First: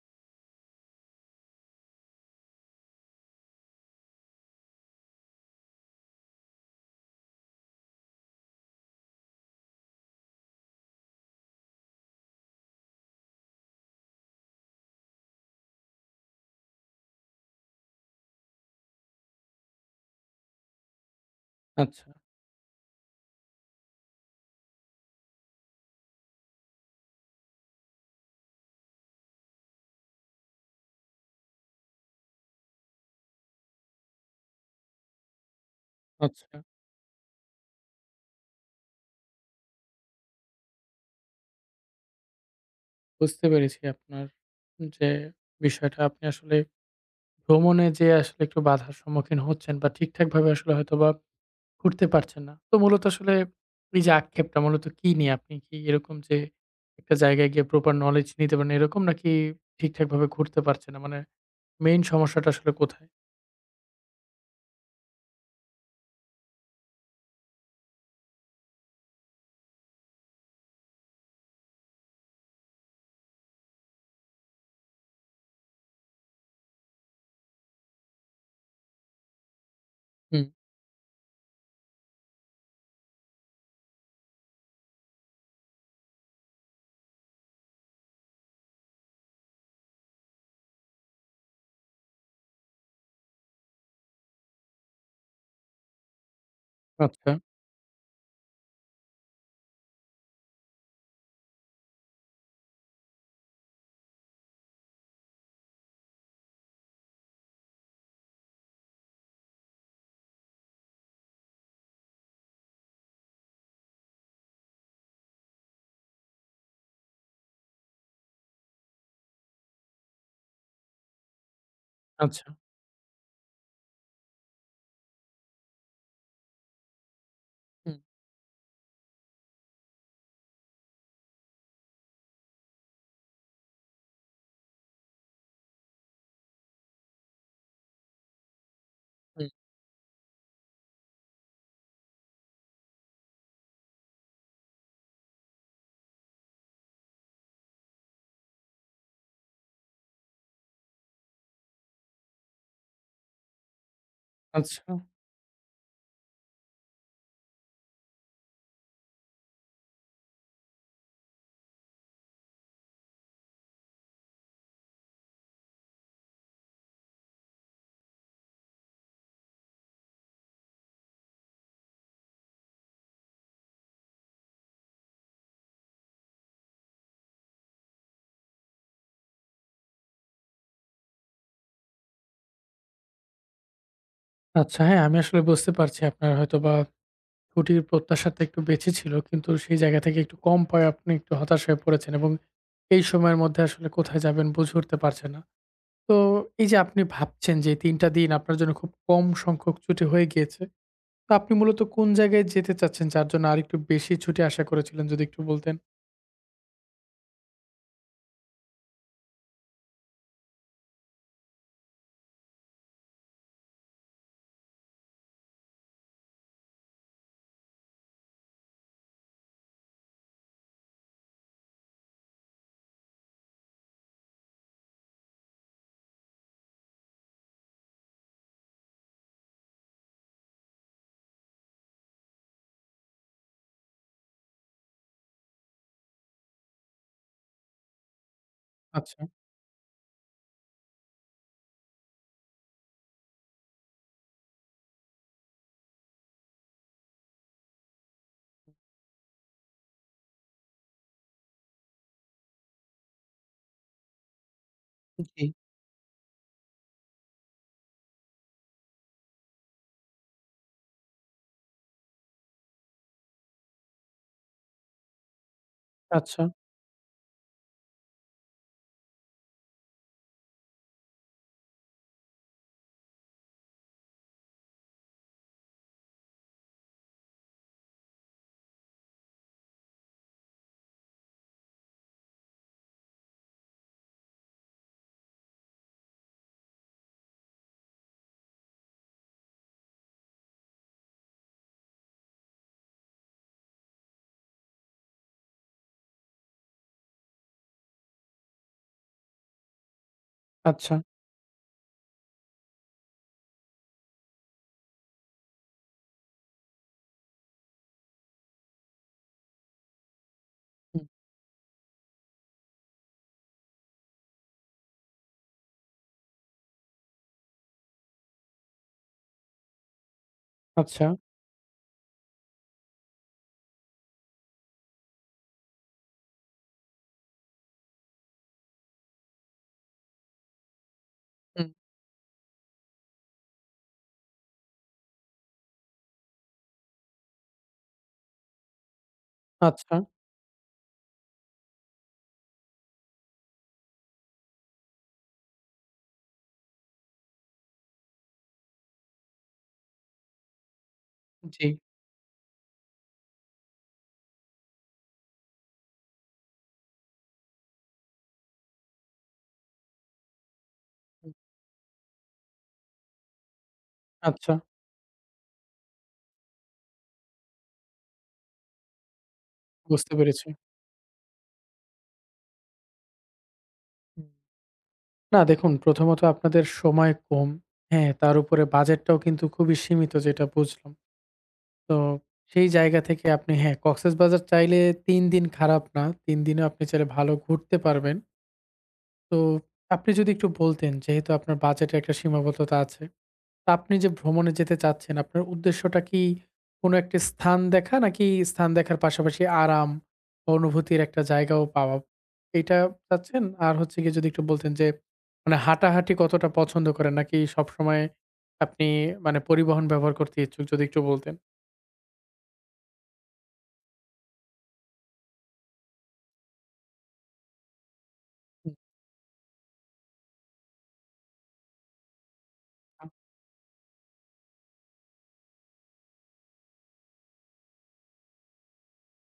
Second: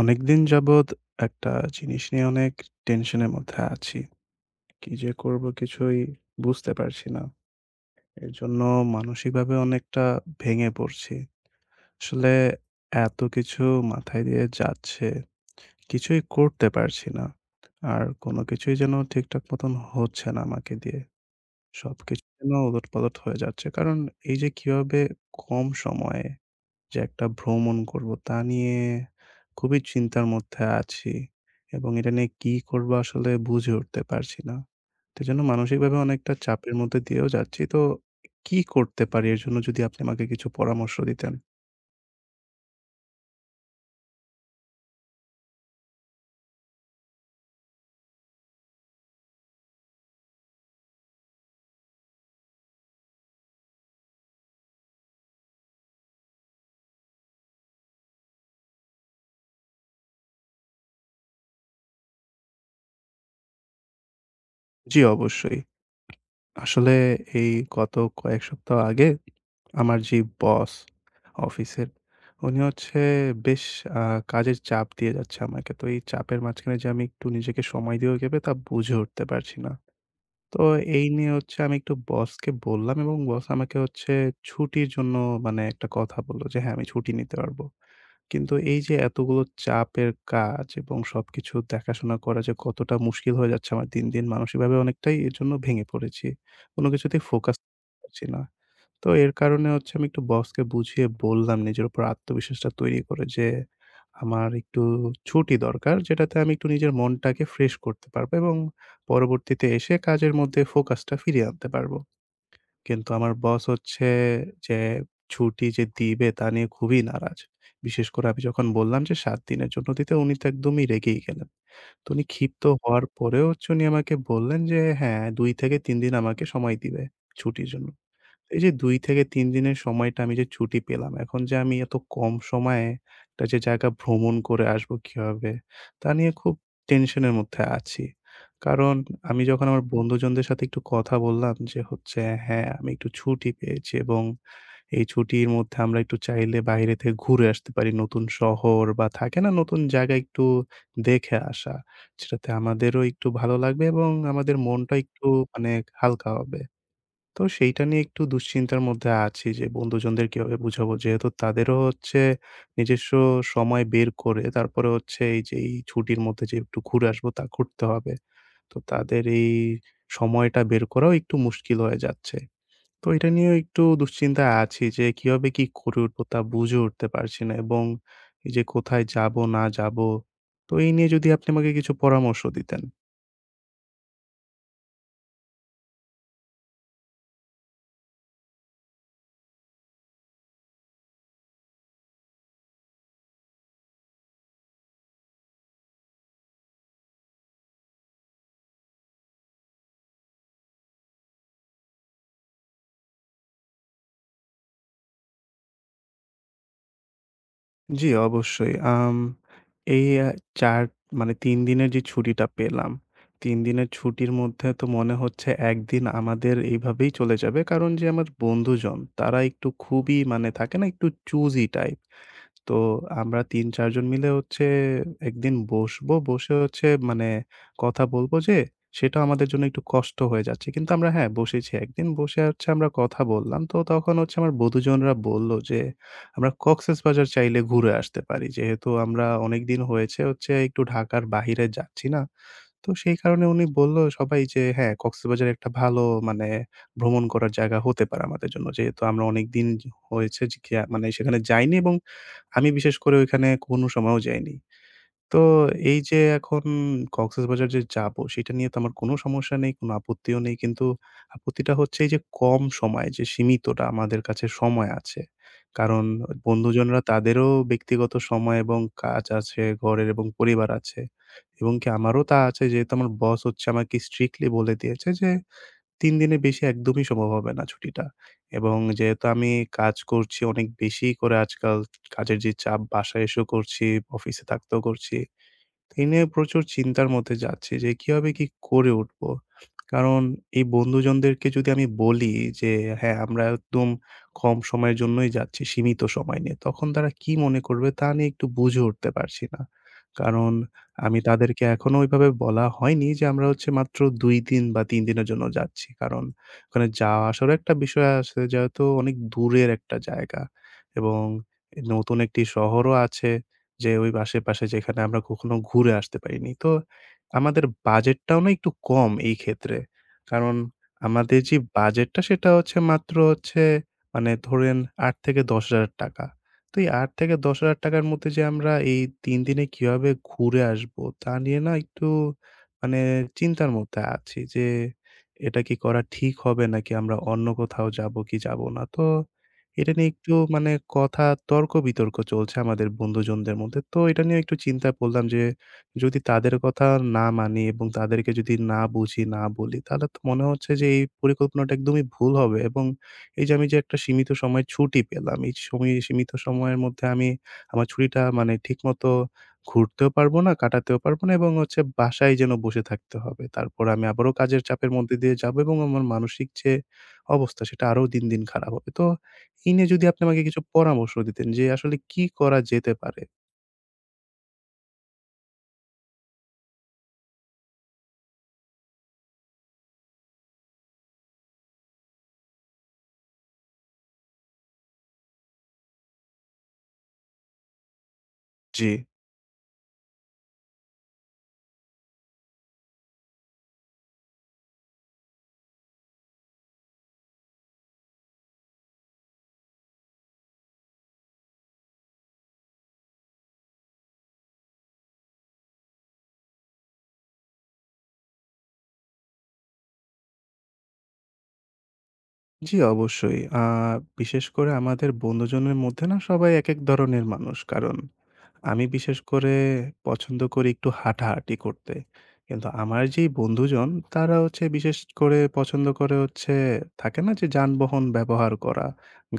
অনেকদিন যাবৎ একটা জিনিস নিয়ে অনেক টেনশনের মধ্যে আছি। কি যে করব কিছুই বুঝতে পারছি না। এর জন্য মানসিকভাবে অনেকটা ভেঙে পড়ছি। আসলে এত কিছু মাথায় দিয়ে যাচ্ছে, কিছুই করতে পারছি না। আর কোনো কিছুই যেন ঠিকঠাক মতন হচ্ছে না আমাকে দিয়ে। আচ্ছা, সবকিছু যেন ওলটপালট হয়ে যাচ্ছে। কারণ এই যে কিভাবে কম সময়ে যে একটা ভ্রমণ করব তা নিয়ে খুবই চিন্তার মধ্যে আছি এবং এটা নিয়ে কি করব আসলে বুঝে উঠতে পারছি না। তো এজন্য মানসিকভাবে অনেকটা আচ্ছা। চাপের মধ্যে দিয়েও যাচ্ছি। তো কি করতে পারি এর জন্য যদি আপনি আমাকে কিছু পরামর্শ দিতেন? বুঝতে পেরেছি আপনার যে বিষয়টা আপনি আসলে ভ্রমণে যেয়ে আসলে একটু বাধার সম্মুখীন হচ্ছেন বা ঠিকঠাকভাবে আসলে হয়তোবা ঘুরতে পারছেন না। তো মূলত আসলে এই যে আক্ষেপটা মূলত কি নিয়ে? আপনি কি এরকম যে একটা জায়গায় গিয়ে প্রপার নলেজ নিতে পারেন এরকম নাকি ঠিকঠাকভাবে ঘুরতে পারছেন না? মানে মেইন সমস্যাটা আসলে কোথায়? জি, অবশ্যই। আসলে এই গত কয়েক সপ্তাহ আগে আমার যে বস অফিসের, উনি হচ্ছে বেশ আ কাজের চাপ দিয়ে যাচ্ছে আমাকে। তো এই চাপের মাঝখানে যে আমি একটু নিজেকে সময় দিয়েও গেবে তা বুঝে উঠতে পারছি না। হুম, তো এই নিয়ে হচ্ছে আমি একটু বসকে বললাম এবং বস আমাকে হচ্ছে ছুটির জন্য মানে একটা কথা বলল যে, "হ্যাঁ, আমি ছুটি নিতে পারবো।" কিন্তু এই যে এতগুলো চাপের কাজ এবং সবকিছু দেখাশোনা করা যে কতটা মুশকিল হয়ে যাচ্ছে আমার দিন, দিন মানসিকভাবে অনেকটাই এর জন্য ভেঙে পড়েছি। কোনো কিছুতেই আচ্ছা, ফোকাস পারছি না। তো এর কারণে হচ্ছে আমি একটু বসকে বুঝিয়ে বললাম নিজের উপর আত্মবিশ্বাসটা তৈরি করে যে আমার একটু ছুটি দরকার যেটাতে আমি একটু নিজের মনটাকে ফ্রেশ করতে পারবো এবং পরবর্তীতে এসে কাজের মধ্যে ফোকাসটা ফিরিয়ে আনতে পারবো। কিন্তু আমার বস হচ্ছে যে ছুটি যে দিবে তা নিয়ে খুবই নারাজ। বিশেষ করে আমি যখন বললাম যে ৭ দিনের জন্য দিতে উনি তো একদমই রেগেই গেলেন। তো উনি আচ্ছা। ক্ষিপ্ত হওয়ার পরেও হচ্ছে উনি আমাকে বললেন যে হ্যাঁ ২ থেকে ৩ দিন আমাকে সময় দিবে ছুটির জন্য। হুম, এই যে ২ থেকে ৩ দিনের সময়টা আমি যে ছুটি পেলাম, এখন যে আমি এত কম সময়ে একটা যে জায়গা ভ্রমণ করে আসবো কিভাবে? তা নিয়ে খুব টেনশনের মধ্যে আছি। কারণ আমি হুম, যখন আমার বন্ধুজনদের সাথে একটু কথা বললাম যে হচ্ছে, "হ্যাঁ, আমি একটু ছুটি পেয়েছি এবং এই ছুটির মধ্যে আমরা একটু চাইলে বাইরে থেকে ঘুরে আসতে পারি। নতুন শহর বা থাকে না নতুন জায়গা একটু দেখে আসা। যেটাতে আমাদেরও একটু ভালো লাগবে এবং আমাদের আচ্ছা, মনটা একটু মানে হালকা হবে।" তো সেইটা নিয়ে একটু দুশ্চিন্তার মধ্যে আছি যে বন্ধুজনদের কিভাবে বুঝাবো? যেহেতু তাদেরও হচ্ছে নিজস্ব সময় বের করে তারপরে হচ্ছে এই যে এই ছুটির মধ্যে যে একটু ঘুরে আসবো তা করতে হবে। তো তাদের এই সময়টা বের করাও একটু মুশকিল হয়ে যাচ্ছে। তো এটা নিয়েও একটু দুশ্চিন্তায় আছি যে কিভাবে কি করে উঠবো তা বুঝে উঠতে পারছি না এবং এই যে কোথায় যাবো না যাবো? তো এই নিয়ে যদি আপনি আমাকে কিছু পরামর্শ দিতেন। আচ্ছা। হ্যাঁ, আমি আসলে বুঝতে পারছি আপনার হয়তোবা ছুটির প্রত্যাশাটা একটু বেশি ছিল। কিন্তু সেই জায়গা থেকে একটু কম পাওয়ায় আপনি একটু হতাশ হয়ে পড়েছেন এবং এই সময়ের মধ্যে আসলে কোথায় যাবেন বুঝে উঠতে পারছেন না। তো এই যে আপনি ভাবছেন যে ৩ টা দিন আপনার জন্য খুব কম সংখ্যক ছুটি হয়ে গিয়েছে। তো আপনি মূলত কোন জায়গায় যেতে চাচ্ছেন যার জন্য আরেকটু বেশি ছুটি আশা করেছিলেন যদি একটু বলতেন? জি, অবশ্যই। আম এই আ ৪ মানে ৩ দিনের যে ছুটিটা পেলাম, ৩ দিনের ছুটির মধ্যে তো মনে হচ্ছে একদিন আমাদের এইভাবেই চলে যাবে। কারণ যে আমার বন্ধুজন তারা একটু খুবই মানে থাকে না একটু চুজি টাইপ। তো আমরা ৩-৪ জন মিলে হচ্ছে একদিন বসবো। বসে হচ্ছে মানে কথা বলব যে, সেটাও আমাদের জন্য একটু কষ্ট হয়ে যাচ্ছে। কিন্তু আমরা হ্যাঁ, বসেছি একদিন বসে হচ্ছে আমরা কথা বললাম। তো তখন হচ্ছে আমার বন্ধুজনরা বলল যে, আমরা কক্সেসবাজার চাইলে ঘুরে আসতে পারি। যেহেতু আচ্ছা, আমরা অনেকদিন হয়েছে হচ্ছে একটু ঢাকার বাহিরে যাচ্ছি না। তো সেই কারণে উনি বলল সবাই যে, "হ্যাঁ, কক্সবাজার একটা ভালো মানে ভ্রমণ করার জায়গা হতে পারে আমাদের জন্য।" যেহেতু আমরা অনেকদিন হয়েছে যে গিয়া মানে সেখানে যাইনি এবং আমি বিশেষ করে ওইখানে কোনো সময়ও যাইনি। তো জি। এই যে এখন কক্সবাজার যে যাবো, সেটা নিয়ে তো আমার কোনো সমস্যা নেই, কোনো আপত্তিও নেই। কিন্তু আপত্তিটা হচ্ছে এই যে কম সময় যে সীমিতটা আমাদের কাছে সময় আছে। কারণ আচ্ছা, বন্ধুজনরা তাদেরও ব্যক্তিগত সময় এবং কাজ আছে, ঘরের এবং পরিবার আছে। এবং কি আমারও তা আছে যেহেতু আমার বস হচ্ছে আমাকে স্ট্রিক্টলি বলে দিয়েছে যে ৩ দিনের বেশি একদমই সম্ভব হবে না ছুটিটা। এবং যেহেতু আমি কাজ করছি অনেক বেশি করে আজকাল, কাজের যে চাপ বাসায় এসেও করছি, অফিসে থাকতেও করছি। এই নিয়ে প্রচুর চিন্তার মধ্যে যাচ্ছি যে কিভাবে কি করে উঠবো? কারণ এই বন্ধুজনদেরকে যদি আমি বলি যে, "হ্যাঁ, আমরা একদম কম সময়ের জন্যই যাচ্ছি, সীমিত সময় নিয়ে।" তখন তারা কি মনে করবে তা নিয়ে একটু বুঝে উঠতে পারছি না। কারণ আচ্ছা, আমি তাদেরকে এখনো ওইভাবে বলা হয়নি যে আমরা হচ্ছে মাত্র ২ দিন বা ৩ দিনের জন্য যাচ্ছি। কারণ ওখানে যাওয়া আসারও একটা বিষয় আছে যেহেতু অনেক দূরের একটা জায়গা হুম, এবং নতুন একটি শহরও আছে। যে ওই আশেপাশে যেখানে আমরা কখনো ঘুরে আসতে পারিনি। তো আমাদের বাজেটটাও না একটু কম এই ক্ষেত্রে। কারণ আচ্ছা, আমাদের যে বাজেটটা সেটা হচ্ছে মাত্র হচ্ছে মানে ধরেন ৳৮,০০০-১০,০০০ তো এই ৳৮,০০০-১০,০০০ র মধ্যে যে আমরা এই ৩ দিনে কিভাবে ঘুরে আসবো তা নিয়ে হুম, না একটু মানে চিন্তার মধ্যে আছি যে এটা কি করা ঠিক হবে নাকি আমরা অন্য কোথাও যাবো কি যাবো না। তো এটা আচ্ছা, নিয়ে একটু মানে কথা তর্ক-বিতর্ক চলছে আমাদের বন্ধুজনদের মধ্যে। তো এটা নিয়ে একটু চিন্তা করলাম যে, যদি তাদের কথা না মানি এবং তাদেরকে যদি না বুঝি, না বলি, তাহলে তো মনে হচ্ছে যে এই জি, পরিকল্পনাটা একদমই ভুল হবে এবং এই যে আমি যে একটা সীমিত সময় ছুটি পেলাম, এই সময় সীমিত সময়ের মধ্যে আমি আমার ছুটিটা মানে ঠিকমতো ঘুরতেও পারবো না, কাটাতেও পারবো না হুম, এবং হচ্ছে বাসায় যেন বসে থাকতে হবে। তারপর আমি আবারও আচ্ছা, কাজের চাপের মধ্যে দিয়ে যাবো এবং আমার মানসিক যে অবস্থা, সেটা আরও দিন, দিন খারাপ হবে। তো এই নিয়ে যদি বুঝতে আপনি আমাকে পেরেছি। কিছু পরামর্শ দিতেন যে আসলে কি করা যেতে পারে? হুম। না দেখুন, প্রথমত আপনাদের সময় কম। হ্যাঁ, তার উপরে বাজেটটাও কিন্তু খুবই সীমিত যেটা বুঝলাম। তো সেই জায়গা থেকে আপনি হ্যাঁ, কক্সেসবাজার চাইলে ৩ দিন খারাপ না। ৩ দিনেও আপনি চাইলে ভালো ঘুরতে পারবেন। জি। তো আপনি যদি একটু বলতেন যেহেতু আপনার বাজেটের একটা সীমাবদ্ধতা আছে। আপনি যে ভ্রমণে যেতে চাচ্ছেন, আপনার উদ্দেশ্যটা কি কোনো একটা স্থান দেখা নাকি স্থান দেখার পাশাপাশি আরাম, বা অনুভূতির একটা জায়গাও পাওয়া? এটা চাচ্ছেন? আর হচ্ছে গিয়ে যদি একটু বলতেন যে মানে হাঁটাহাঁটি কতটা পছন্দ করেন? নাকি সবসময় আপনি মানে পরিবহন ব্যবহার করতে ইচ্ছুক? যদি একটু বলতেন। জি, অবশ্যই। বিশেষ করে আমাদের বন্ধুজনের মধ্যে না সবাই একেক ধরনের মানুষ। কারণ হুম, আমি বিশেষ করে পছন্দ করি একটু হাঁটাহাঁটি করতে। কিন্তু আমার আ যেই বন্ধুজন তারা হচ্ছে বিশেষ করে পছন্দ করে হচ্ছে থাকে না যে যানবাহন ব্যবহার করা,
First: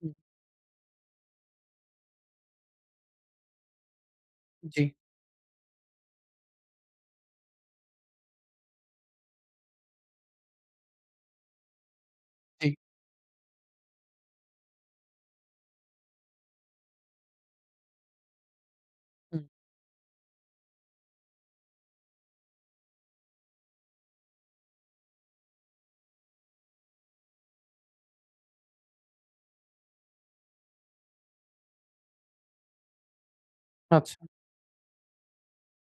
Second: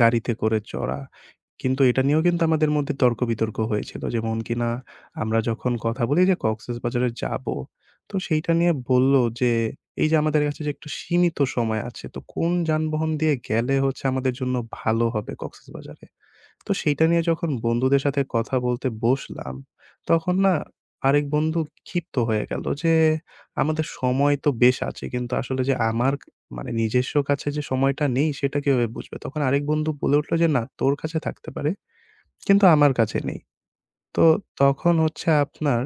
হুম, গাড়িতে করে চড়া। কিন্তু এটা নিয়েও কিন্তু আমাদের মধ্যে তর্ক-বিতর্ক হয়েছিল। যেমন কিনা জি, আমরা যখন কথা বলি যে কক্সবাজারে যাবো, তো সেইটা নিয়ে বলল যে এই যে আমাদের কাছে যে একটু সীমিত সময় আছে, তো কোন জি, যানবাহন দিয়ে গেলে হচ্ছে আমাদের জন্য ভালো হবে কক্সবাজারে? তো সেইটা নিয়ে যখন বন্ধুদের সাথে কথা বলতে হুম, বসলাম, তখন না আরেক বন্ধু ক্ষিপ্ত হয়ে গেল যে, "আমাদের সময় তো বেশ আছে। কিন্তু আসলে যে আমার মানে নিজস্ব কাছে যে সময়টা নেই সেটা কিভাবে বুঝবে?" তখন আরেক বন্ধু বলে উঠল যে, "না, তোর কাছে থাকতে পারে। কিন্তু আমার কাছে নেই।" আচ্ছা। তো তখন হচ্ছে আপনার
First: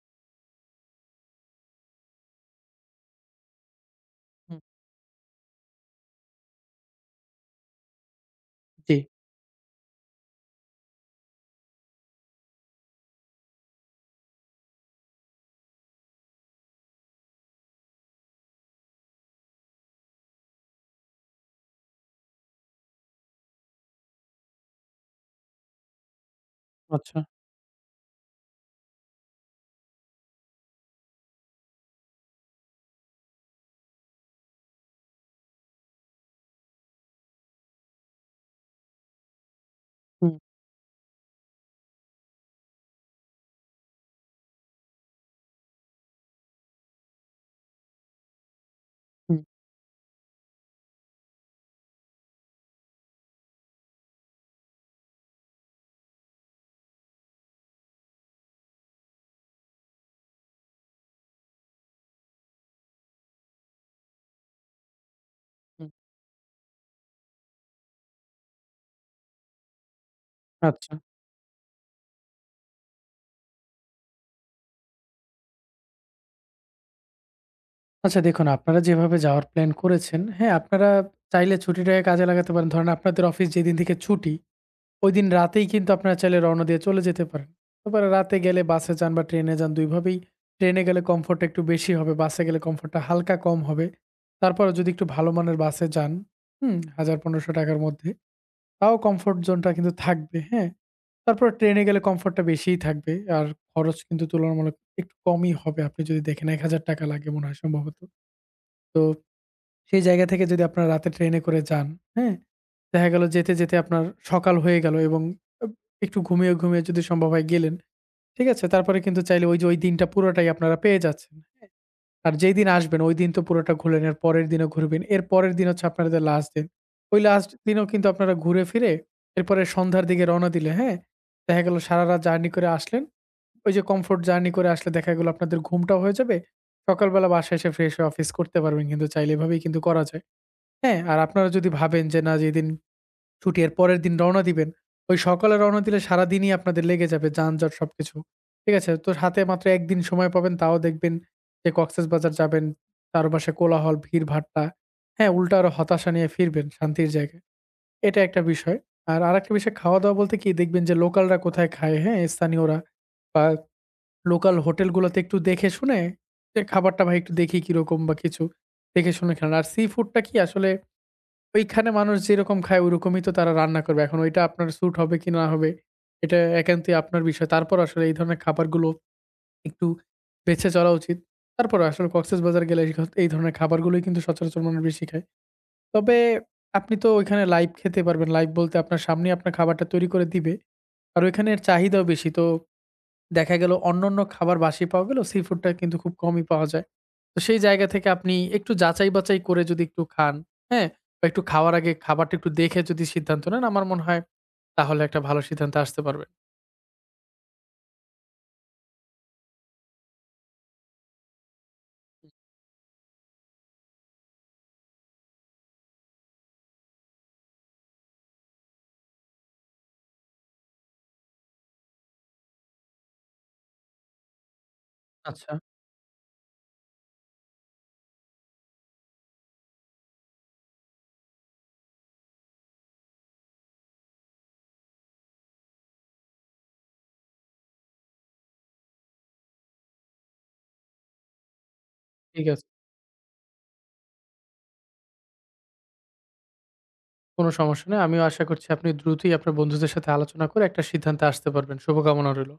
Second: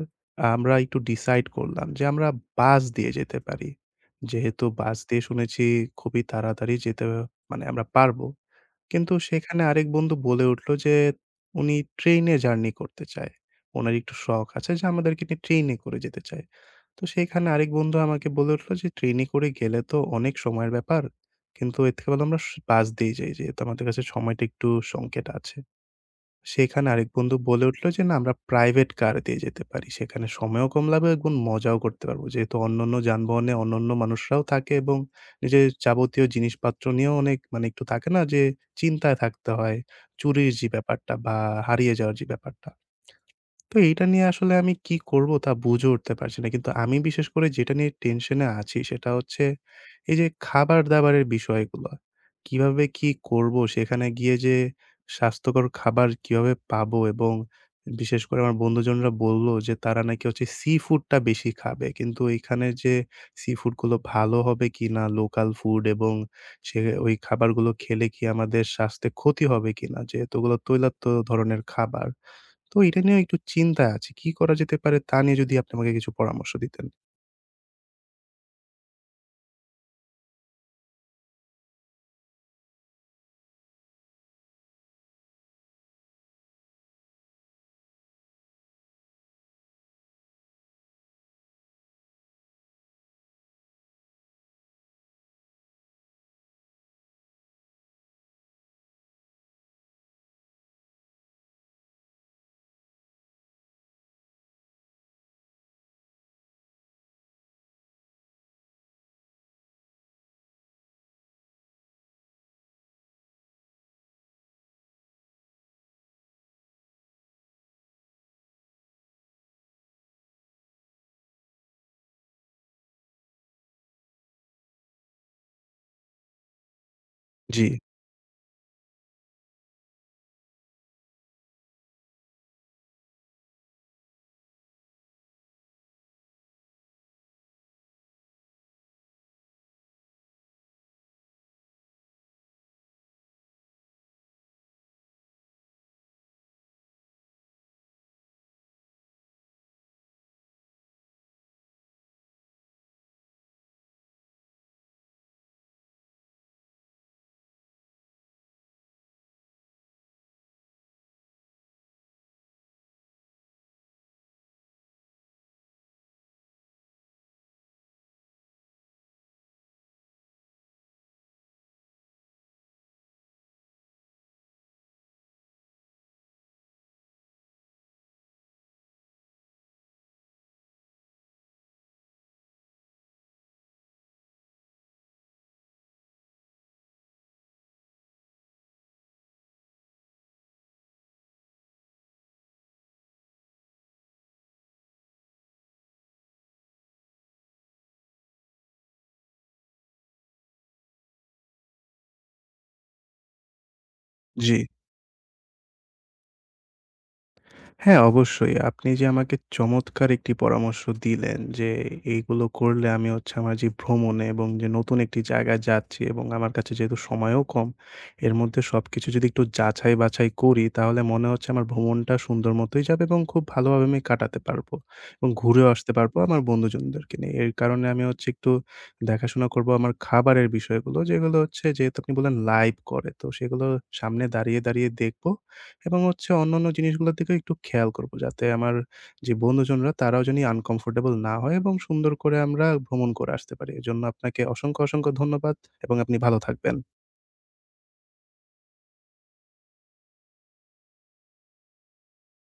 আমরা একটু ডিসাইড করলাম যে আমরা বাস দিয়ে যেতে পারি। হুম, যেহেতু বাস দিয়ে শুনেছি খুবই তাড়াতাড়ি যেতে মানে আমরা পারব। জি। কিন্তু সেখানে আরেক বন্ধু বলে উঠল যে উনি ট্রেইনে জার্নি করতে চায়। উনার একটু শখ আছে যে আমাদেরকে নিয়ে ট্রেইনে করে যেতে চায়। তো সেইখানে আরেক বন্ধু আমাকে বলে উঠল যে ট্রেনে করে গেলে তো অনেক সময়ের ব্যাপার। কিন্তু এর থেকে ভালো আমরা বাস দিয়ে যাই যেহেতু আমাদের কাছে সময়টা একটু সংকেট আছে। সেখানে আরেক আচ্ছা। বন্ধু বলে উঠল যে, "না আমরা প্রাইভেট কার দিয়ে যেতে পারি। সেখানে সময়ও কম লাগবে এবং মজাও করতে পারব।" যেহেতু অন্যান্য যানবাহনে অন্যান্য মানুষরাও থাকে এবং নিজের যাবতীয় জিনিসপত্র নিয়েও অনেক মানে একটু থাকে না যে চিন্তায় থাকতে হয়। হুম, চুরির যে ব্যাপারটা বা হারিয়ে যাওয়ার যে ব্যাপারটা। তো এইটা নিয়ে আসলে আমি কি করব তা বুঝে উঠতে পারছি না। কিন্তু আমি বিশেষ করে যেটা নিয়ে টেনশনে আছি সেটা হুম, হচ্ছে এই যে খাবার-দাবারের বিষয়গুলো। কিভাবে কি করব? সেখানে গিয়ে যে স্বাস্থ্যকর খাবার কিভাবে পাবো? এবং বিশেষ করে আমার বন্ধুজনরা বলল যে তারা নাকি হচ্ছে সি-ফুডটা বেশি খাবে। কিন্তু এইখানে যে সি-ফুডগুলো ভালো হবে কিনা? লোকাল ফুড হুম। এবং সে ওই খাবারগুলো খেলে কি আমাদের স্বাস্থ্যে ক্ষতি হবে কিনা? যেহেতু ওগুলো আচ্ছা। তৈলাক্ত ধরনের খাবার। তো এটা নিয়েও একটু চিন্তায় আছি। কি করা যেতে পারে তা নিয়ে যদি আপনি আমাকে কিছু পরামর্শ দিতেন। আচ্ছা দেখুন, আপনারা যেভাবে যাওয়ার প্ল্যান করেছেন, হ্যাঁ, আপনারা চাইলে ছুটিটাকে কাজে লাগাতে পারেন। ধরেন আপনাদের অফিস যেদিন থেকে ছুটি, ঐদিন রাতেই কিন্তু আপনারা চাইলে রওনা দিয়ে চলে যেতে পারেন। তারপরে রাতে গেলে বাসে যান বা ট্রেনে যান, ২ ভাবেই ট্রেনে গেলে কমফোর্টটা একটু বেশি হবে, বাসে গেলে কমফোর্টটা হালকা কম হবে। তারপরেও যদি একটু ভালো মানের বাসে যান, হুম, ১,০০০-১,৫০০ টাকার মধ্যে, তাও কমফোর্ট জোনটা কিন্তু থাকবে, হ্যাঁ? তারপরে ট্রেনে গেলে কমফোর্টটা বেশিই থাকবে। আর খরচ কিন্তু তুলনামূলক একটু কমই হবে। আপনি যদি দেখেন ৳১,০০০ লাগে মনে হয় সম্ভবত। তো সেই জায়গা থেকে যদি আপনার রাতে ট্রেনে করে যান, হ্যাঁ? দেখা গেল যেতে, যেতে আপনার সকাল হয়ে গেল এবং আব একটু ঘুমিয়ে, ঘুমিয়ে যদি সম্ভব হয় গেলেন। ঠিক আছে? তারপরে কিন্তু চাইলে ওই যে ওই দিনটা পুরোটাই আপনারা পেয়ে যাচ্ছেন। হ্যাঁ? আর যেই দিন আসবেন ওই দিন তো পুরোটা ঘুরলেন, এর পরের দিনও ঘুরবেন। এর পরের দিন হচ্ছে আপনাদের লাস্ট দিন। ওই লাস্ট জি, দিনেও কিন্তু আপনারা ঘুরে ফিরে এরপরে সন্ধ্যার দিকে রওনা দিলে, হ্যাঁ? দেখা গেল সারারাত জার্নি করে আসলেন। ওই যে কমফোর্ট জার্নি করে আসলে দেখা গেল আপনাদের ঘুমটাও হয়ে যাবে। সকালবেলা বাসায় এসে ফ্রেশ হয়ে অফিস করতে পারবেন কিন্তু চাইলে এভাবেই কিন্তু করা যায়। হ্যাঁ, আর আপনারা যদি ভাবেন যে না যেদিন ছুটি এর পরের দিন রওনা দিবেন, ওই সকালে রওনা দিলে সারাদিনই আপনাদের লেগে যাবে যানজট সবকিছু। ঠিক আছে? তো হাতে মাত্র ১ দিন সময় পাবেন তাও দেখবেন যে কক্সেসবাজার যাবেন, চারপাশে কোলাহল, ভিড়ভাট্টা। হ্যাঁ, উল্টা আরো হতাশা নিয়ে ফিরবেন শান্তির জায়গায়। এটা একটা বিষয়। আর আরেকটা বিষয় খাওয়া-দাওয়া বলতে কি দেখবেন যে লোকালরা কোথায় খায়, হ্যাঁ? স্থানীয়রা বা লোকাল হোটেলগুলোতে একটু দেখে শুনে যে খাবারটা ভাই একটু দেখি কিরকম বা কিছু দেখে শুনে খান। আর সি ফুডটা কি আসলে ওইখানে মানুষ যেরকম খায় ওরকমই তো তারা রান্না করবে। এখন ওইটা আপনার স্যুট হবে কি না হবে, এটা একান্তই আপনার বিষয়। তারপর আসলে এই ধরনের খাবারগুলো একটু বেছে চলা উচিত। তারপর আসলে কক্সবাজার গেলে এই ধরনের খাবারগুলোই কিন্তু সচরাচর মানুষ বেশি খায়। তবে আপনি তো ওইখানে লাইভ খেতে পারবেন। লাইভ বলতে আপনার সামনেই আপনার খাবারটা তৈরি করে দিবে। আর ওইখানের চাহিদাও বেশি। তো দেখা গেল অন্যান্য খাবার বাসি পাওয়া গেল, সি ফুডটা কিন্তু খুব কমই পাওয়া যায়। তো সেই জায়গা থেকে আপনি একটু যাচাই বাচাই করে যদি একটু খান, হ্যাঁ? বা একটু খাওয়ার আগে খাবারটা একটু দেখে যদি সিদ্ধান্ত নেন, আমার মনে হয় জি। তাহলে একটা ভালো সিদ্ধান্তে আসতে পারবেন। হ্যাঁ, অবশ্যই। আপনি যে আমাকে চমৎকার একটি পরামর্শ দিলেন যে, এইগুলো করলে আমি হচ্ছে আমার যে ভ্রমণে এবং যে নতুন একটি জায়গায় যাচ্ছি এবং আমার কাছে যেহেতু সময়ও কম, এর মধ্যে সবকিছু যদি একটু যাচাই-বাছাই করি, তাহলে মনে হচ্ছে আমার ভ্রমণটা সুন্দর মতোই যাবে এবং খুব ভালোভাবে আমি কাটাতে পারবো এবং আচ্ছা। ঘুরেও আসতে পারবো আমার বন্ধুজনদেরকে নিয়ে। এর কারণে আমি হচ্ছে একটু দেখাশোনা করবো আমার খাবারের বিষয়গুলো, যেগুলো হচ্ছে যেহেতু আপনি বললেন লাইভ করে, তো সেগুলো সামনে দাঁড়িয়ে, দাঁড়িয়ে দেখবো। এবং হচ্ছে অন্যান্য জিনিসগুলোর দিকেও একটু খেয়াল করব। যাতে আমার যে বন্ধুজনরা তারাও জানি আনকমফোর্টেবল না হয় এবং সুন্দর করে ঠিক আছে। আমরা ভ্রমণ করে আসতে পারি। এজন্য আপনাকে অসংখ্য, অসংখ্য ধন্যবাদ এবং আপনি ভালো থাকবেন। কোনো সমস্যা নেই। আমিও আশা করছি আপনি দ্রুতই আপনার বন্ধুদের সাথে আলোচনা করে একটা সিদ্ধান্তে আসতে পারবেন। শুভকামনা রইল।